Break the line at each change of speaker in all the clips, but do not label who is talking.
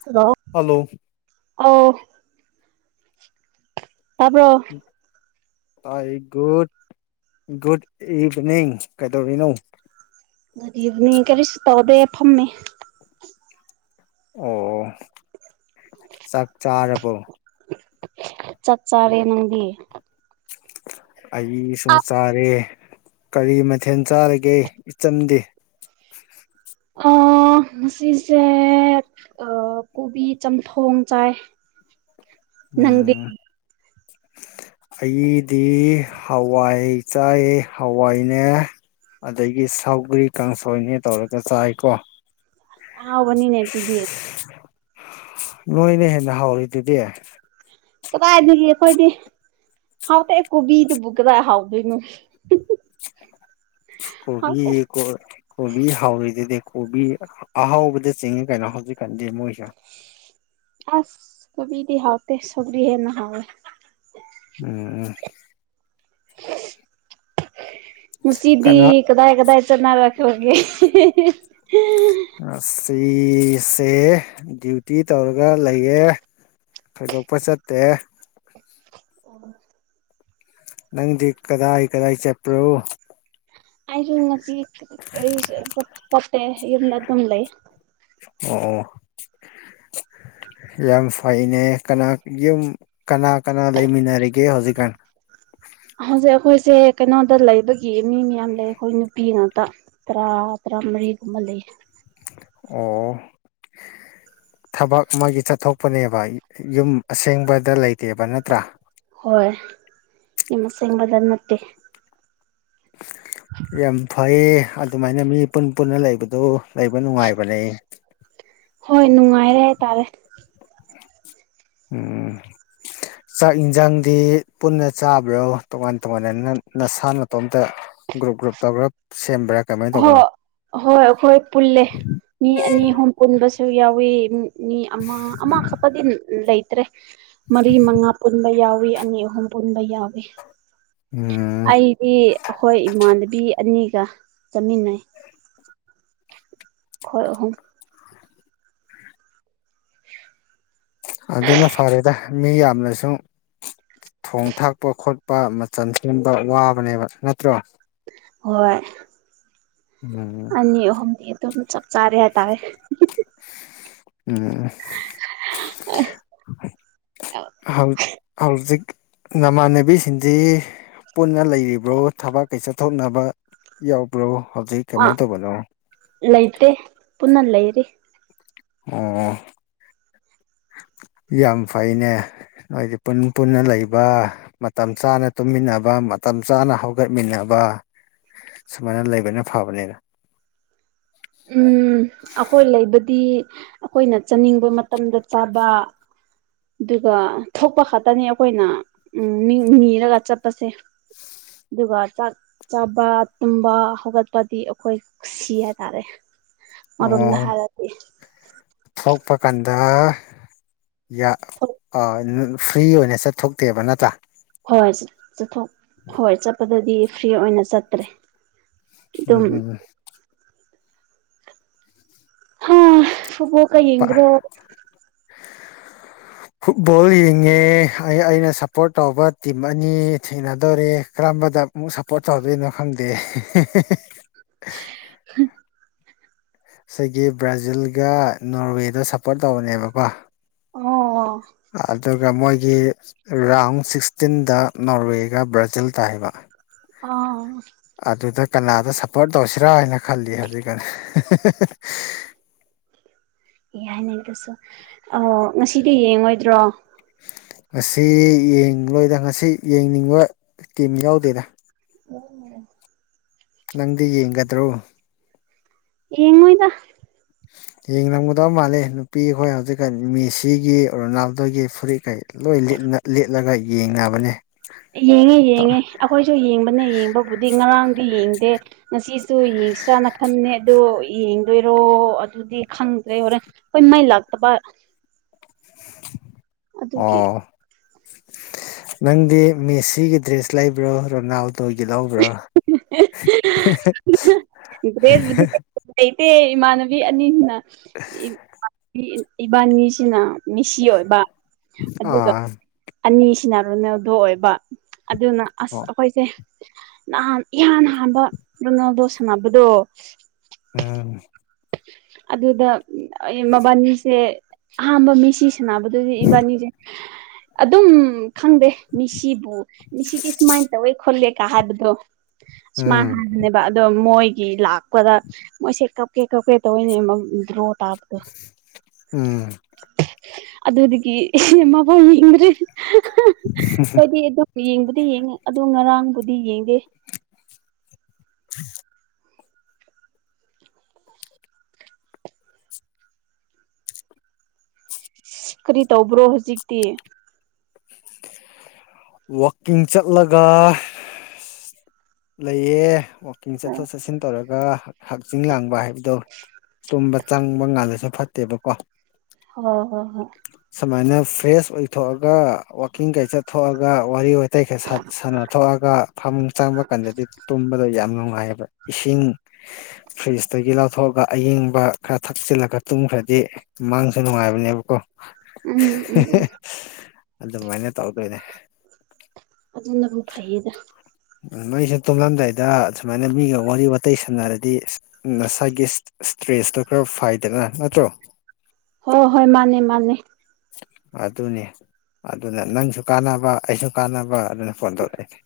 hello
hello
ꯑ ꯇꯄꯔ
good evening ꯀꯩꯗꯧ ꯅꯨ
ꯅꯤ ꯀꯔꯤꯁꯨ ꯇꯧꯗꯦ ꯐꯝꯃꯦ
ꯑꯣ ꯆꯥꯛ ꯆꯥꯔꯕꯣ
ꯆꯠ ꯆꯥꯔꯦ ꯅꯪꯗꯤ
ꯑꯩ ꯁꯨꯝ ꯆꯥꯔꯦ ꯀꯔꯤ ꯃꯊꯦꯜ ꯆꯥꯔꯒꯦ ꯏꯆꯝꯗꯤ
ꯑ ꯉꯁꯤꯁꯦ ꯑ ꯀꯣꯕꯤ ꯆꯝꯊꯣꯡ ꯆꯥꯏ ꯅꯪꯗꯤ
ꯎꯝ ꯑꯩꯗꯤ ꯍꯋꯥꯏ ꯆꯥꯏ ꯍꯋꯥꯏꯅꯦ ꯑꯗꯒꯤ ꯁꯥꯎꯒꯔꯤ ꯀꯥꯡꯁꯣꯏꯅꯦ ꯇꯧꯔꯒ ꯆꯥꯏꯀꯣ
ꯍꯕꯅꯤꯟ ꯍꯦꯇꯗꯤꯦ
ꯅꯣꯏꯅ ꯍꯦꯟꯅ ꯍꯥꯎꯔꯤꯗꯨꯗꯤ
ꯀꯗꯥꯏꯒ ꯑꯩꯈꯣꯏꯗꯤ ꯍꯥꯎ ꯇ ꯑꯦꯣꯕꯤꯗ ꯕꯨꯒꯗꯥ ꯍꯥꯎꯗꯅ
ꯀꯣꯕꯤꯣ ꯀꯣꯕꯤ ꯍꯥꯎ ꯏꯗꯤ ꯀꯣꯕꯤ ꯑꯍꯥꯎꯕꯗ ꯆꯤꯡꯉꯦ ꯀꯩꯅꯣ ꯍꯧꯖꯤꯛꯀꯥꯟꯗꯤ ꯃꯣꯏꯁꯦ
ꯑꯁ ꯀꯕꯤꯗꯤ ꯍꯥꯎ ꯇ ꯁꯒꯔꯤ ꯍꯦꯅꯍꯋꯦ
ꯎꯝ ꯎ
ꯃꯁꯤꯗꯤ
ꯀꯅꯥ
ꯀꯗꯥꯏ ꯀꯗꯥꯏ ꯆꯅ ꯍꯦ
ꯁꯤꯁꯦ ꯗ꯭ꯌꯨꯇꯤ ꯇꯧꯔꯒ ꯂꯩꯌꯦꯦ ꯊꯣꯏꯗꯣꯛꯄ ꯆꯠꯇꯦ
ꯑꯣ
ꯅꯪꯗꯤ ꯀꯗꯥꯏ ꯀꯗꯥꯏ ꯆꯄ꯭ꯔꯣ
ꯑꯩꯁꯨ ꯉꯁꯤ ꯀ ꯈꯣꯠꯇꯦ ꯌꯨꯝꯗ ꯑꯗꯨꯝ ꯂꯩ
ꯑꯣ ꯑꯣ ꯌꯥꯝ ꯐꯩꯅꯦ ꯀꯅꯥ ꯌꯨꯝ ꯀꯅꯥ ꯀꯅꯥ ꯂꯩꯃꯤꯟꯅꯔꯤꯒꯦ ꯌꯦꯦ ꯍꯧꯖꯤꯛ ꯀꯥꯟ
ꯁꯦ ꯀꯩꯅꯣꯗ ꯂꯩꯕꯒꯤ ꯃꯤ ꯃꯌꯥꯝ ꯂꯩ ꯑꯩꯈꯣꯏ ꯅꯨꯄꯤ ꯉꯥꯛꯇ ꯇꯔꯥ ꯇꯔꯥ ꯃꯔꯤꯒꯨꯝꯕ ꯂꯩꯌꯦ
ꯑꯣ ꯊꯕꯛ ꯑꯃꯒꯤ ꯆꯠꯊꯣꯛꯄꯅꯦꯕ ꯌꯨꯝ ꯑꯁꯦꯡꯕꯗ ꯂꯩꯇꯦꯕ ꯅꯠꯇ꯭ꯔꯥ
ꯍꯣꯏ ꯏꯃꯁꯦꯡꯕꯗ ꯅꯠꯇꯦ
ꯌꯥꯝ ꯐꯩ ꯑꯗꯨꯃꯥꯏꯅ ꯃꯤ ꯄꯨꯟ ꯄꯨꯟꯅ ꯂꯩꯕꯗꯨ ꯂꯩꯕ ꯅꯨꯡꯉꯥꯏꯕꯅꯦ
ꯍꯣꯏ ꯅꯨꯡꯉꯥꯏꯔꯦ ꯍꯥꯏꯇꯥꯔꯦ
ꯎꯝ ꯆꯥꯛ ꯌꯦꯟꯁꯥꯡꯗꯤ ꯄꯨꯟꯅ ꯆꯥꯕ꯭ꯔꯣ ꯇꯣꯉꯥꯟ ꯇꯣꯉꯥꯟ ꯑꯣꯣꯟꯅ ꯅꯁꯥ ꯅ ꯃꯇꯣꯝꯇ ꯒ꯭ꯔꯨꯞ ꯒ꯭ꯔꯨꯞ ꯇꯧꯒ꯭ꯔ ꯁꯦꯝꯕ꯭ꯔꯒ
ꯍꯣ ꯍꯣꯏ ꯑꯩꯈꯣꯏ ꯄꯨꯜꯂꯦ ꯃꯤ ꯑꯅꯤ ꯑꯍꯨꯝ ꯄꯨꯟꯕꯁꯨ ꯌꯥꯎꯋꯤ ꯃꯤ ꯑꯃ ꯑꯃꯈꯛꯄꯗꯤ ꯂꯩꯇ꯭ꯔꯦ ꯃꯔꯤ ꯃꯉꯥ ꯄꯨꯟꯕ ꯌꯥꯎꯋ ꯑꯅꯤ ꯑꯍꯨꯝ ꯄꯨꯟꯕ ꯌꯥꯎꯏꯤ
ꯎꯝ
ꯑꯩꯗꯤ ꯑꯩꯈꯣꯏ ꯏꯃꯥꯟꯅꯕꯤ ꯑꯅꯤꯒ ꯆꯥꯃꯤꯟꯅꯩ ꯈꯣꯏꯍꯨꯝ [inaudible]
ꯑꯗꯨꯅ ꯐꯔꯦꯗ ꯃꯤ ꯌꯥꯝꯅꯁꯨ ꯊꯣꯡ ꯊꯥꯛꯄ ꯈꯣꯠꯄ ꯃꯆ ꯁꯦꯝꯕ ꯋꯥꯕꯅꯦꯕ ꯅꯠꯇ꯭ꯔꯣ
ꯍꯣꯏ
ꯎꯝ
ꯑꯅꯤ ꯑꯣꯍ ꯑꯗꯨ ꯆ ꯆꯥꯔꯦ ꯍꯥꯏ ꯇꯥꯔꯦ
ꯎꯝ ꯍꯜ ꯍꯜꯖꯤꯛ ꯅꯃꯥꯟꯅꯕꯤꯁꯤꯡꯗꯤ ꯄꯨꯟꯅ ꯂꯩꯔꯤꯕ꯭ꯔꯣ ꯊꯕꯛ ꯀꯩ ꯆꯠꯊꯣꯛꯅꯕ ꯌꯥꯎꯕ꯭ꯔꯣ ꯍꯧꯖꯤ ꯀ
ꯑ
ꯃ ꯇ ꯂꯣ
ꯂꯩꯇꯦ ꯄꯨꯟꯅ ꯂꯩꯦꯔꯤ
ꯑꯣ ꯌꯥꯝ ꯐꯩꯅꯦ ꯍꯥꯏꯣꯏꯗꯤ ꯄꯨꯟ ꯄꯨꯟꯅ ꯂꯩꯕ ꯃꯇꯝ ꯆꯥꯅ ꯇꯨꯝꯃꯤꯟꯅꯕ ꯃꯇꯝ ꯆꯥꯅ ꯍꯧꯒꯠꯃꯤꯟꯅꯕ ꯁꯨꯃꯥꯏꯅ ꯂꯩꯕꯅ ꯐꯕꯅꯤꯅ
ꯎꯝ ꯑꯩꯈꯣꯏ ꯂꯩꯕꯗꯤ ꯑꯩꯈꯣꯏꯅ ꯆꯥꯅꯤꯡꯕ ꯃꯇꯝꯗ ꯆꯥꯕ ꯑꯗꯨꯒ ꯊꯣꯛꯄ ꯈꯛꯇꯅꯤ ꯑꯩꯈꯣꯏꯅ ꯎ ꯃꯤ ꯅꯤꯔꯒ ꯆꯠꯄꯁꯦ ꯑꯗꯨꯒ ꯆꯥꯛ ꯆꯥꯕ ꯇꯨꯝꯕ ꯍꯧꯒꯠꯄꯗꯤ ꯑꯩꯈꯣꯏ ꯁꯤ ꯍꯥꯏ ꯇꯔꯦ ꯃꯔꯝꯗ ꯍꯥꯏꯔꯗꯤ
ꯆꯠꯄ ꯀꯥꯟꯗ ꯐ꯭ꯔꯤ ꯑꯣꯏꯅ ꯆꯠꯊꯣꯛꯇꯦꯕ ꯅꯠꯇ꯭ꯔꯥ
ꯍꯣꯏ ꯆꯠꯊꯣꯛ ꯍꯣꯏ ꯆꯠꯄꯗꯗꯤ ꯐ꯭ꯔꯤ ꯑꯣꯏꯅ ꯆꯠꯇ꯭ꯔꯦ
ꯎꯝ
ꯑꯗꯨꯝ
ꯎꯝꯝ
ꯍꯥ ꯐꯨꯕꯣ ꯀ
ꯄꯥ-
ꯌꯦꯡ꯭ꯔꯣ
[unintelligible] ꯐꯨꯠꯕꯣꯜ ꯌꯦꯡꯉꯦ ꯑꯩꯅ ꯁꯞꯄꯣꯔꯠ ꯇꯧꯕ ꯇꯤꯝ ꯑꯅꯤ ꯊꯦꯡꯅꯗꯧꯣꯔꯦ ꯀꯔꯝꯕꯗ ꯑꯃꯨꯛ ꯁꯞꯄꯣꯔꯠ ꯇꯧꯗꯣꯏꯅꯣ ꯈꯪꯗꯦ ꯁꯤꯒꯤ ꯕ꯭ꯔꯥꯖꯤꯜꯒ ꯅꯣꯔꯋꯦꯗ ꯁꯞꯄꯣꯔꯠ ꯇꯧꯕꯅꯦꯕꯀꯣ
ꯑꯣ
ꯑꯗ ꯀ ꯃꯣꯏ ꯑꯩ ꯒꯤ ꯔꯥꯎꯟ ꯁꯤꯛꯁꯇꯤꯟꯗ ꯅꯣꯔꯋꯦꯒ ꯕ꯭ꯔꯥꯖꯤꯜ ꯇꯥꯕ
ꯑꯥ
ꯁꯞꯄꯣꯔꯠ ꯇꯧꯁꯤꯔꯥ ꯍꯥꯏꯅ [unintelligible]
ꯌꯥꯅꯦꯒꯁꯨ ꯑꯣ ꯉꯁꯤꯗꯤ ꯌꯦꯡꯉꯣꯏꯗ꯭ꯔꯣ
ꯉꯁꯤ ꯌꯦꯡꯂ ꯂꯣꯏꯗ ꯉꯁꯤ ꯌꯦꯡꯅꯤꯡꯕ ꯀꯤꯝ ꯌꯥꯎꯗꯦꯗ
ꯑꯣ
ꯅꯪꯗꯤ ꯌꯦꯡꯒꯗ꯭ꯔꯣ
ꯌꯦꯉꯣꯏꯗ
ꯌꯦꯡꯉꯝꯒꯗꯕ ꯃꯥꯜꯂꯦ ꯅꯨꯄꯤ ꯑꯩꯈꯣꯏ ꯍꯧꯖꯤꯛꯀꯥꯟ ꯃꯦꯁꯤꯒꯤ ꯔꯣꯅꯥꯜꯗꯣꯒꯤ ꯐꯨꯔꯤꯠꯈꯩ ꯂꯣꯏ ꯂꯤ ꯂꯤꯠꯂꯒ ꯌꯦꯡꯅꯕꯅꯦ
ꯌꯦꯡꯉꯦ ꯌꯦꯡꯉꯦ ꯑꯩꯈꯣꯏꯁꯨ ꯌꯦꯡꯕꯅꯦ ꯌꯦꯡꯕꯕꯨꯗꯤ ꯉꯔꯥꯡꯗꯤ ꯌꯦꯡꯗꯦ ꯉꯁꯤꯁꯨ ꯌꯦ ꯏꯁꯇꯥꯅ ꯈꯅꯦ ꯑꯗꯨ ꯗꯣꯏꯔꯣ ꯑꯗꯨꯗꯤ ꯈꯪꯗ꯭ꯔꯦ ꯍꯣꯔꯦꯟ ꯑꯩꯈꯣꯏ ꯃꯥꯏ ꯂꯥꯛꯇꯕ ꯑꯗꯨꯒꯤ
ꯑꯣ ꯅꯪꯗꯤ ꯃꯦꯁꯤꯒꯤ ꯗ꯭ꯔꯦꯁ ꯂꯩꯕ꯭ꯔꯣ ꯔꯣꯅꯥꯜꯗꯣꯒꯤ ꯂꯧꯕ꯭ꯔꯣ [unintelligible]
꯭ꯔꯦꯖꯕꯨꯗꯤ ꯂꯩꯇꯦ ꯏꯃꯥꯟꯅꯕꯤ ꯑꯅꯤꯁꯤꯅ ꯏꯕꯥꯅꯤꯁꯤꯅ ꯃꯤꯁꯤ ꯑꯣꯏꯕ ꯑꯗꯨꯒ
ꯑꯥ
ꯑꯅꯤ ꯁꯤꯟꯅꯔꯨꯅꯦꯗꯣ ꯑꯣꯏꯕ ꯑꯗꯨꯅ ꯑꯁ
ꯑꯣ
ꯑꯩꯈꯣꯏꯁꯦ ꯅꯍꯥꯟ ꯏꯍꯥꯟ ꯍꯥꯟꯕ ꯅꯉꯗꯣ ꯁꯥꯟꯅꯕꯗꯣ
ꯎꯝ
ꯑꯗꯨꯗ ꯃꯕꯥꯅꯤꯁꯦ ꯑꯍꯝꯕ ꯃꯤꯁꯤꯁꯦ ꯁꯅꯕꯗꯨꯗꯤ ꯏꯕꯥꯅꯤꯁꯦ ꯑꯗꯨꯝ ꯈꯪꯗꯦ ꯃꯤꯁꯤꯕꯨ ꯃꯤꯁꯤꯗꯤ ꯁꯨꯃꯥꯏꯅ ꯇꯧꯋꯦ ꯈꯣꯠꯂꯦ ꯀ ꯍꯥꯏꯕꯗꯣ ꯁꯨꯃꯥꯏꯅ
ꯎꯝ
ꯍꯕꯅꯦꯕ ꯑꯗꯣ ꯃꯣꯏꯒꯤ ꯂꯥꯛꯄꯗ ꯃꯣꯏꯁꯦ ꯀ ꯀꯀꯩ ꯀꯀꯩ ꯇ ꯑꯣꯏ ꯔꯣꯇꯗ
ꯎꯝ
ꯑꯗꯨꯗꯒꯤ ꯃꯕꯥꯎ ꯌꯦꯡꯗ꯭ꯔꯦ ꯍꯥꯏꯣꯏꯗꯤ ꯑꯗꯨ ꯌꯦꯡꯕꯨꯗꯤ ꯌꯦꯡꯉ ꯑꯗꯨ ꯉꯔꯥꯡ ꯄꯨꯗꯤ ꯌꯦꯡꯒꯦ
[inaudible]
ꯑ ꯀꯔꯤ ꯇꯧꯕ꯭ꯔꯣ ꯍꯧꯖꯤꯛꯇꯤ
ꯋꯥꯋꯀꯤꯡ ꯆꯠꯂꯒ ꯂꯩꯌꯦ ꯋꯥꯛꯀꯤꯡ ꯆꯠꯊꯣꯛ ꯆꯠꯁꯤꯟ ꯇꯧꯔꯒ ꯍꯛꯆꯤꯡ ꯂꯥꯡꯕ ꯍꯥꯏꯕꯗꯣ ꯇꯨꯝꯕ ꯆꯪꯕ ꯉꯜꯂꯁꯨ ꯐꯠꯇꯦꯕꯀꯣ
ꯍ ꯍꯣꯏ ꯍꯣꯏ
ꯁꯨꯃꯥꯏꯅ ꯐ꯭ꯔꯦꯁ ꯑꯣꯏꯊꯣꯛꯑꯒ ꯋꯥꯛꯀꯤꯡ ꯀꯩ ꯆꯠꯊꯣꯛꯑꯒ ꯋꯥꯔꯤ ꯑꯇꯩ ꯈ ꯁꯥꯟꯅꯊꯣꯛꯑꯒ ꯐꯃꯨꯡ ꯆꯪꯕ ꯀꯥꯟꯗꯗꯤ ꯇꯨꯝꯕꯗꯣ ꯌꯥ ꯌꯥꯝ ꯅꯨꯡꯉꯥꯏꯌꯦꯕ ꯏꯁꯤꯡ ꯐ꯭ꯔꯤꯖꯇꯒꯤ ꯂꯧꯊꯣꯛꯑꯒ ꯑꯌꯤꯡꯕ ꯈꯔ ꯊꯛꯆꯤꯜꯂꯒ ꯇꯨꯡ ꯃꯥꯡꯈ꯭ꯔꯗꯤ ꯃꯥꯡꯁꯨ ꯅꯨꯡꯉꯥꯏꯕꯅꯦꯕꯀꯣ
ꯎꯝ ꯎꯝ ꯎꯝ ꯎꯝ
ꯑꯗꯨꯃꯥꯏꯅ ꯇꯧꯗꯣꯏꯅꯦ
ꯂꯕꯨ ꯐꯩꯌꯦꯗ
ꯎ ꯃꯣꯏꯁꯦ ꯇꯨꯝꯂꯝꯗꯥꯏꯗ ꯁꯃꯥꯏꯅ ꯃꯤꯒ ꯋꯥꯔꯤ ꯋꯥꯇꯥꯏ ꯁꯥꯟꯅꯔꯗꯤ ꯉꯁꯥꯏꯒꯤ ꯏꯁꯇ꯭ꯔꯦꯁꯇꯣ ꯈꯔ ꯐꯥꯏꯗꯅ ꯅꯠꯇ꯭ꯔꯣ
ꯍ ꯍꯣꯏ ꯃꯥꯅꯦ ꯃꯥꯅꯦ
ꯑꯗꯨ ꯑꯗꯨꯅꯦ ꯑꯗꯨꯅ ꯅꯪꯁꯨ ꯀꯥꯟꯅꯕ ꯑꯩꯁꯨ ꯀꯥꯟꯅꯕ ꯑꯗꯨꯅ ꯐꯣꯟ ꯇꯧꯔꯛꯑꯏꯦ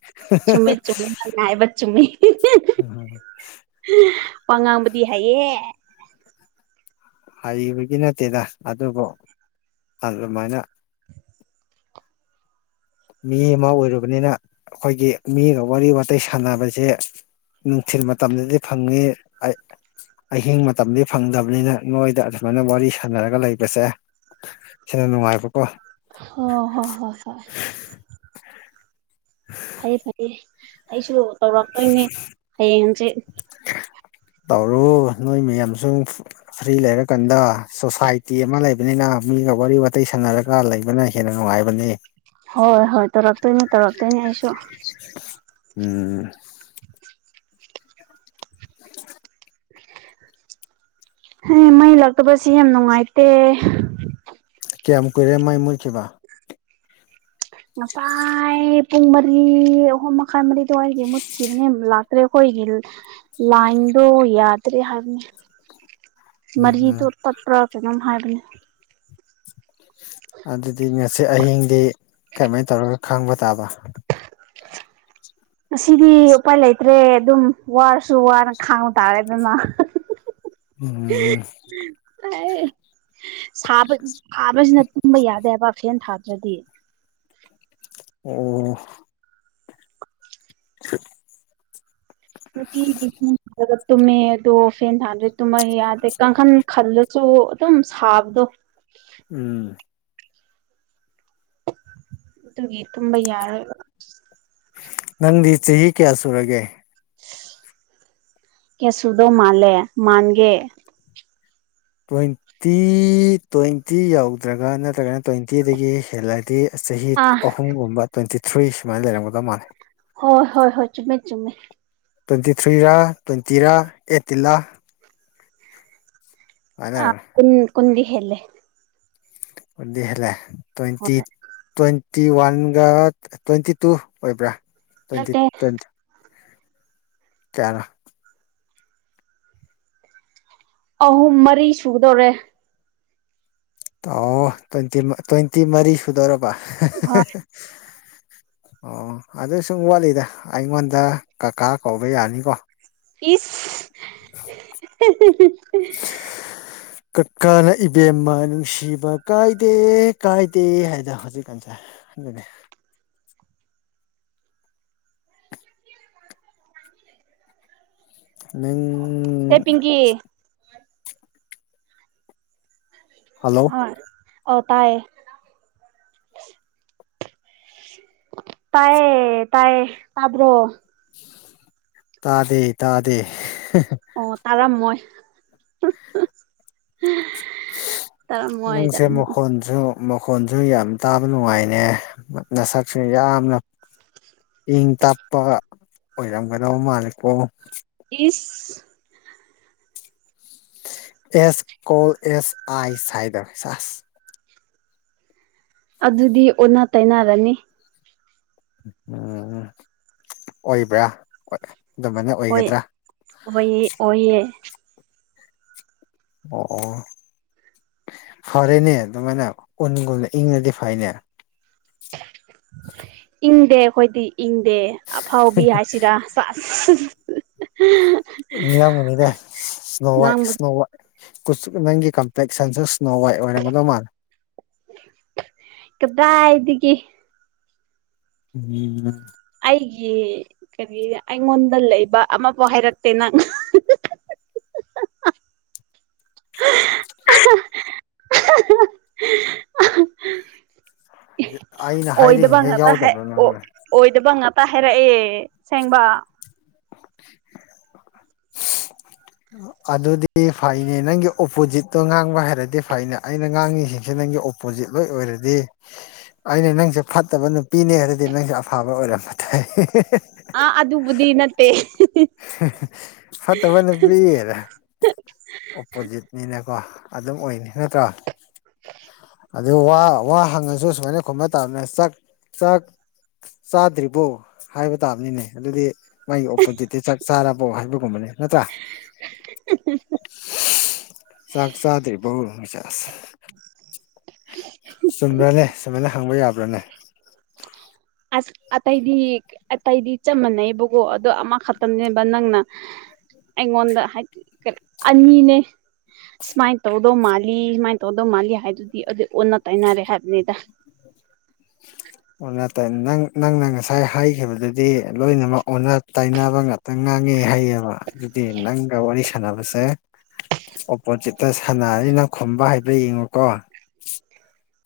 ꯆꯨꯝꯃꯦ ꯆꯨꯝꯃꯦꯕ ꯆꯨꯝꯃꯤ ꯋꯥ ꯉꯥꯡꯕꯗꯤ ꯍꯥꯏꯑ
ꯍꯕꯒꯤ ꯅꯠꯇꯦꯗ ꯑꯗꯨꯕꯨ ꯑꯗꯨꯃꯥꯏꯅ ꯃꯤ ꯑꯃ ꯑꯣꯏꯔꯨꯕꯅꯤꯅ ꯑꯩꯈꯣꯏꯒꯤ ꯃꯤꯒ ꯋꯥꯔꯤ ꯋꯥꯇꯥꯏ ꯁꯥꯟꯅꯕꯁꯦ ꯅꯨꯡꯊꯤꯜ ꯃꯇꯝꯗꯗꯤ ꯐꯪꯉꯤ ꯑꯍꯤꯡ ꯃꯇꯝꯗꯤ ꯐꯪꯗꯕꯅꯤꯅ ꯅꯣꯏꯗ ꯑꯗꯨꯃꯥꯏꯅ ꯋꯥꯔꯤ ꯁꯥꯟꯅꯔꯒ ꯂꯩꯕꯁꯦ ꯁꯤꯅ ꯅꯨꯡꯉꯥꯏꯕꯀꯣ
ꯍ ꯍꯣ ꯍꯣ ꯍꯣꯏ ꯐꯩꯌꯦ ꯐꯩꯌꯦ ꯑꯩꯁꯨ ꯇꯧꯔꯛꯇꯣꯏꯅꯦ ꯍꯌꯦꯡꯁꯦꯠ
ꯇꯧꯔꯨ ꯅꯣꯏ ꯃꯌꯥꯝꯁꯨ ꯐ꯭ꯔꯤ ꯂꯩꯔꯀꯥꯟꯗ ꯁꯣꯁꯥꯏꯇꯤ ꯑꯃ ꯂꯩꯕꯅꯤꯅ ꯃꯤ ꯁꯤꯒ ꯋꯥꯔꯤ ꯋꯥꯇ ꯁꯥꯟꯅꯔꯒ ꯂꯩꯕꯅ ꯍꯦꯟꯅ ꯅꯨꯡꯉꯥꯏꯕꯅꯦ
ꯍꯣꯏ ꯍꯣꯏ ꯇꯧꯔꯛꯇꯣꯏꯅꯤ ꯇꯧꯔꯛꯇꯣꯏꯅꯤ ꯑꯩꯁꯨ
ꯎꯝ [inaudible]
ꯑꯦ ꯃꯩ ꯂꯥꯛꯇꯕꯁꯤ ꯌꯥꯝ ꯅꯨꯡꯉꯥꯏꯇꯦ
ꯀꯌꯥꯝ ꯀꯨꯏꯔꯦ ꯃꯥꯏ ꯃꯨꯣꯏꯈꯤꯕꯈꯤꯕ
ꯉꯁꯥꯏ ꯄꯨꯡ ꯃꯔꯤ ꯑꯍꯨꯝ ꯃꯈꯥꯏ ꯃꯔꯤ ꯑꯗꯨꯋꯥꯏꯒꯤ ꯃꯨꯠꯈꯤꯕꯅꯦ ꯂꯥꯛ ꯑꯩꯈꯣꯏꯒꯤ ꯂꯥꯏꯟꯗꯣ ꯌꯥꯗ꯭ꯔꯦ ꯍꯥꯏꯕꯅꯦ
ꯎꯝ ꯎꯝ
ꯃꯔꯤꯗꯣ ꯄꯠꯄ꯭ꯔꯥ ꯀꯩꯅꯣꯝ ꯍꯥꯏꯕꯅꯦ
ꯑꯗꯨꯗꯤ ꯉꯁꯤ ꯑꯍꯤꯡꯗꯤ ꯀꯃꯥꯏꯅ ꯇꯧꯔꯒ ꯈꯪꯕ ꯇꯥꯕ
ꯉꯁꯤꯗꯤ ꯎꯄꯥꯏ ꯂꯩꯇ꯭ꯔꯦ ꯑꯗꯨꯝ ꯋꯥꯔꯁꯨ ꯋꯥꯅ ꯈꯥꯡꯕ ꯇꯥꯔꯦ ꯑꯗꯨꯅ
ꯎꯝ
ꯁꯥꯕ ꯁꯥꯕꯁꯤꯅ ꯇꯨꯝꯕ ꯌꯥꯗꯦ ꯍꯥꯏꯕ ꯐꯦꯟ ꯊꯥꯕ ꯑꯗꯨꯗꯤ
ꯑꯣꯝ [inaudible]
ꯅꯨꯡꯇꯤꯒꯤ ꯐꯦꯟꯊꯥꯔꯒ ꯇꯨꯝꯃꯦ ꯑꯗꯣ ꯐꯦꯟ ꯊꯥꯗꯗꯤ ꯇꯨꯝꯃ ꯌꯥꯗꯦ ꯀꯥꯡꯈꯟ ꯈꯜꯂꯁꯨ ꯑꯗꯨꯝ ꯁꯥꯕꯗꯣ
ꯎꯝ
ꯑꯗꯨꯒꯤ ꯇꯨꯝꯕ ꯌꯥꯔꯣꯏꯕ
ꯅꯗꯤ ꯆꯦ ꯍꯤ ꯀꯦꯌꯥꯁꯨꯔꯒꯦ
ꯀꯁꯗꯣ ꯃꯥꯂꯦ ꯃꯥꯟꯒꯦ
ꯇ꯭ꯋꯦꯟꯇꯤ ꯇ꯭ꯋꯦꯟꯇꯤ ꯌꯧꯗ꯭ꯔꯒ ꯅꯠꯇ꯭ꯔꯒꯅ ꯇ꯭ꯋꯦꯟꯇꯤꯗꯒꯤ ꯍꯦꯜꯂꯗꯤ ꯆꯍꯤ
ꯑꯥ
ꯑꯍꯨꯝꯒꯨꯝꯕ ꯇ꯭ꯋꯦꯟꯇꯤ ꯊ꯭ꯔꯤ ꯁꯨꯃꯥꯏꯅ ꯂꯩꯔꯝꯒꯗꯧ ꯃꯥꯜꯂꯦ
ꯍꯣꯏ ꯍꯣꯏ ꯍꯣꯏ ꯆꯃꯦ ꯆꯨꯝꯃꯦ
ꯇ꯭ꯋꯦꯟꯇꯤ ꯊ꯭ꯔꯤꯔ ꯇ꯭ꯋꯦꯟꯇꯤꯔꯥ ꯑꯩꯠꯇꯤꯂꯥ
ꯑꯟ ꯀꯨꯗꯤ ꯍꯦꯜꯂꯦ
ꯗꯤ ꯇ꯭ꯋꯦꯟꯇꯤ
ꯍꯣꯏ
ꯇꯋ ꯐꯥꯇꯤ ꯋꯥꯟꯒ ꯇ꯭ꯋꯦꯟꯇꯤ ꯇꯨ ꯑꯣꯏꯕ꯭ꯔꯥ ꯇ꯭ꯋꯦꯟꯇꯤ
ꯅꯠꯇꯦ
ꯇ꯭ꯋꯦꯟꯇꯤ ꯀꯌꯥ ꯅꯣ
ꯑꯍꯨꯝ ꯃꯔꯤ ꯁꯨꯒꯗꯧꯔꯦ
ꯑꯣ ꯇ꯭ꯋꯦꯟꯇꯤ ꯇ꯭ꯋꯦꯟꯇꯤ ꯃꯔꯤ ꯁꯨꯗꯧꯔꯕ
ꯍꯣꯏ
ꯑꯣ ꯑꯗꯨ ꯁꯨꯝ ꯋꯥꯠꯂꯤꯗ ꯑꯩꯉꯣꯟꯗ ꯀꯀꯥ ꯀꯧꯕ ꯌꯥꯅꯤꯀꯣ
[unintelligible]
ꯀꯀꯥꯅ ꯏꯕꯦꯝꯃ ꯅꯨꯡꯁꯤꯕ ꯀꯥꯏꯗꯦ ꯀꯥꯏꯗꯦ ꯍꯥꯏꯗ ꯍꯧꯖꯤꯛꯀꯥꯟꯁꯦ ꯈꯪꯗꯦ ꯅꯪ
ꯍꯦ ꯄꯤꯡꯀꯤ
ꯍꯜꯂꯣ
ꯍꯣꯏ ꯑꯣ ꯇꯥꯏꯌꯦ ꯇꯥꯏ ꯇꯥꯏ ꯇꯕ꯭ꯔꯣ
ꯇꯥꯗꯦ ꯇꯥꯗꯦ
ꯑꯣ ꯇꯔꯥ ꯃꯣꯏ ꯇꯥꯔꯝꯃꯣꯏ
ꯅꯪꯁꯦ
ꯇꯥꯔꯝꯃꯣꯏ
ꯈꯣꯟꯟꯁꯨ ꯃꯈꯣꯟꯁꯨ ꯌꯥꯝ ꯇꯥꯕ ꯅꯨꯡꯉꯥꯏꯅꯦ ꯅꯁꯛꯁꯨ ꯌꯥꯝꯅ ꯏꯪ ꯇꯞꯄ ꯑꯣꯏꯔꯝꯒꯗꯕ ꯃꯥꯜꯂꯦꯀꯣ
ꯏꯁꯁ
ꯑꯦꯁ ꯀꯣꯜ ꯑꯦꯁ ꯑꯥꯏ ꯁꯥꯏꯗ ꯆꯁ
ꯑꯗꯨꯗꯤ ꯑꯣꯟꯅ ꯇꯩꯅꯅꯔꯅꯤ
ꯎꯝ ꯑꯣꯏꯕ꯭ꯔꯥ ꯍꯣꯏ ꯑꯗꯨꯃꯥꯏꯅ
ꯑꯣꯏ
ꯑꯣꯏꯒꯗ꯭ꯔꯥ
ꯑꯣꯏꯌꯦ ꯑꯣꯏꯌꯦ
ꯑꯣ ꯑꯣ ꯐꯔꯦꯅꯦ ꯑꯗꯨꯃꯅꯒ ꯏꯪꯔꯖ ꯐꯅꯦ
ꯏꯪꯗꯦ ꯑꯩꯈꯣꯏꯗꯤ ꯏꯪꯗꯦ ꯑꯐꯥꯎꯕꯤ ꯍꯥꯏꯁꯤꯔꯥ [unintelligible]
ꯅꯪ ꯕꯨꯅꯤꯗ ꯁꯅꯣ ꯋꯥꯏ
ꯉꯥꯡꯕ
ꯁꯅꯣ ꯋꯥꯏ ꯀꯨꯆꯛ ꯅꯪꯒꯤ ꯀꯝꯄ꯭ꯂꯦꯛꯁ ꯁꯦꯟꯁꯔ ꯁꯅꯣꯋꯥꯏ ꯑꯣꯏꯔꯝꯒꯗꯧ ꯃꯥꯜꯂꯦ
ꯀꯗꯥꯢ ꯗꯒꯤ
ꯎꯝ
ꯑꯩꯒꯤ ꯀꯔꯤ ꯑꯩꯉꯣꯟꯗ ꯂꯩꯕ ꯑꯃꯕꯨꯥꯎ ꯍꯥꯏꯔꯛꯇꯦ ꯅꯪ
[unintelligible] [unintelligible]
[unintelligible]
[unintelligible]
ꯑꯣꯏꯗꯕ
ꯍꯥꯏꯔꯤꯁꯤꯡꯁꯦ
ꯉꯇ
ꯌꯥꯎꯗꯕ꯭ꯔꯥ ꯅꯪ
ꯑꯣꯏꯗꯕ ꯉꯇ ꯍꯥꯏꯔꯛꯑꯦ ꯁꯦꯡꯕ
[unintelligible] ꯑꯗꯨꯗꯤ ꯐꯩꯅꯦ ꯅꯪꯒꯤ ꯑꯣꯄꯣꯖꯤꯠꯇꯣ ꯉꯥꯡꯕ ꯍꯥꯏꯔꯗꯤ ꯐꯩꯅꯦ ꯑꯩꯅ ꯉꯥꯡꯉꯤꯁꯤꯡꯁꯤ ꯅ ꯑꯣꯄꯣꯖꯤꯠ ꯂꯣꯏ ꯑꯣꯏꯔꯗꯤ ꯑꯩꯅ ꯅꯪꯁꯦ ꯐꯠꯇꯕ ꯅꯨꯄꯤꯅꯦ ꯍꯥꯏꯔꯗꯤ ꯅꯪꯁꯨꯦ ꯑꯐꯕ ꯑꯣꯏꯔꯝꯕ ꯇꯥꯏ
ꯑ ꯑꯗꯨ ꯑꯗꯨꯕꯨꯗꯤ ꯅꯠꯇꯦ
ꯐꯠꯇꯕ ꯅꯨꯄꯤ ꯑꯣꯄꯣꯖꯤꯠꯅꯤꯅꯀꯣ ꯑꯗꯨꯝ ꯑꯣꯏꯅꯤ ꯅꯠꯇ꯭ꯔꯣ
[unintelligible]
ꯑꯗꯨ ꯋꯥ ꯋꯥ ꯍꯪꯉꯁꯨ ꯁꯨꯃꯥꯏꯅ ꯈꯨꯝꯕ ꯇꯥꯗ ꯆꯥꯛ ꯆꯥꯛ ꯆꯥꯗ꯭ꯔꯤꯕꯣ ꯍꯥꯏꯕ ꯇꯥꯕꯅꯤꯅꯦ ꯑꯗꯨꯗꯤ ꯃꯥꯒꯤ ꯑꯣꯄꯣꯖꯤꯠꯇꯤ ꯆꯥꯛ ꯆꯥꯔꯕꯣ ꯍꯥꯏꯕꯒꯨꯝꯕꯅꯦ ꯅꯠꯇ꯭ꯔꯥ ꯁꯥꯛ ꯁꯥꯗ꯭ꯔꯤ ꯕ ꯍ ꯆꯨꯝꯕ꯭ꯔꯅꯦ ꯁꯨꯃꯥꯏꯅ ꯍꯪꯕ ꯌꯥꯕ꯭ꯔꯥꯅꯦ
ꯑꯁ ꯑꯇꯩꯗꯤ ꯑꯇꯩꯗꯤ ꯆꯞ ꯃꯥꯟꯅꯩꯑꯕꯀꯣ ꯑꯗꯣ ꯑꯃꯈꯛꯇꯅꯦꯕ ꯅꯪꯅ ꯑꯩꯉꯣꯟꯗ ꯍꯥꯏꯗꯤ ꯑꯅꯤꯅꯦ ꯁꯨꯃꯥꯏꯅ ꯇꯧꯗꯧ ꯃꯥꯜꯂꯤ ꯁꯨꯃꯥꯏꯅ ꯇꯧꯗꯧ ꯃꯥꯜꯂꯤ ꯍꯥꯏꯗꯨꯗꯤ ꯑꯗꯨ ꯑꯣꯟꯅ ꯇꯩꯅꯅꯔꯦ ꯍꯥꯏꯕꯅꯤꯗ
[unintelligible] [unintelligible] ꯑꯣ ꯅ ꯅꯪꯅ ꯉꯁꯥꯏ ꯍꯥꯏꯈꯤꯕꯗꯨꯗꯤ ꯂꯣꯏꯅꯃꯛ ꯑꯣꯟꯅ ꯇꯩꯅꯅꯕ ꯉꯥꯛꯇ ꯉꯥꯡꯉ ꯈꯪꯉꯦ ꯍꯥꯏꯩꯌꯦꯕ ꯑꯗꯨꯗꯤ ꯅꯪꯒ ꯋꯥꯔꯤ ꯁꯥꯟꯅꯕꯁꯦ ꯑꯣꯄꯣꯖꯤꯠꯇ ꯁꯥꯟꯅꯅꯤꯅ ꯈꯨꯝꯕ ꯍꯥꯏꯕ ꯌꯦꯡꯉꯨꯀꯣ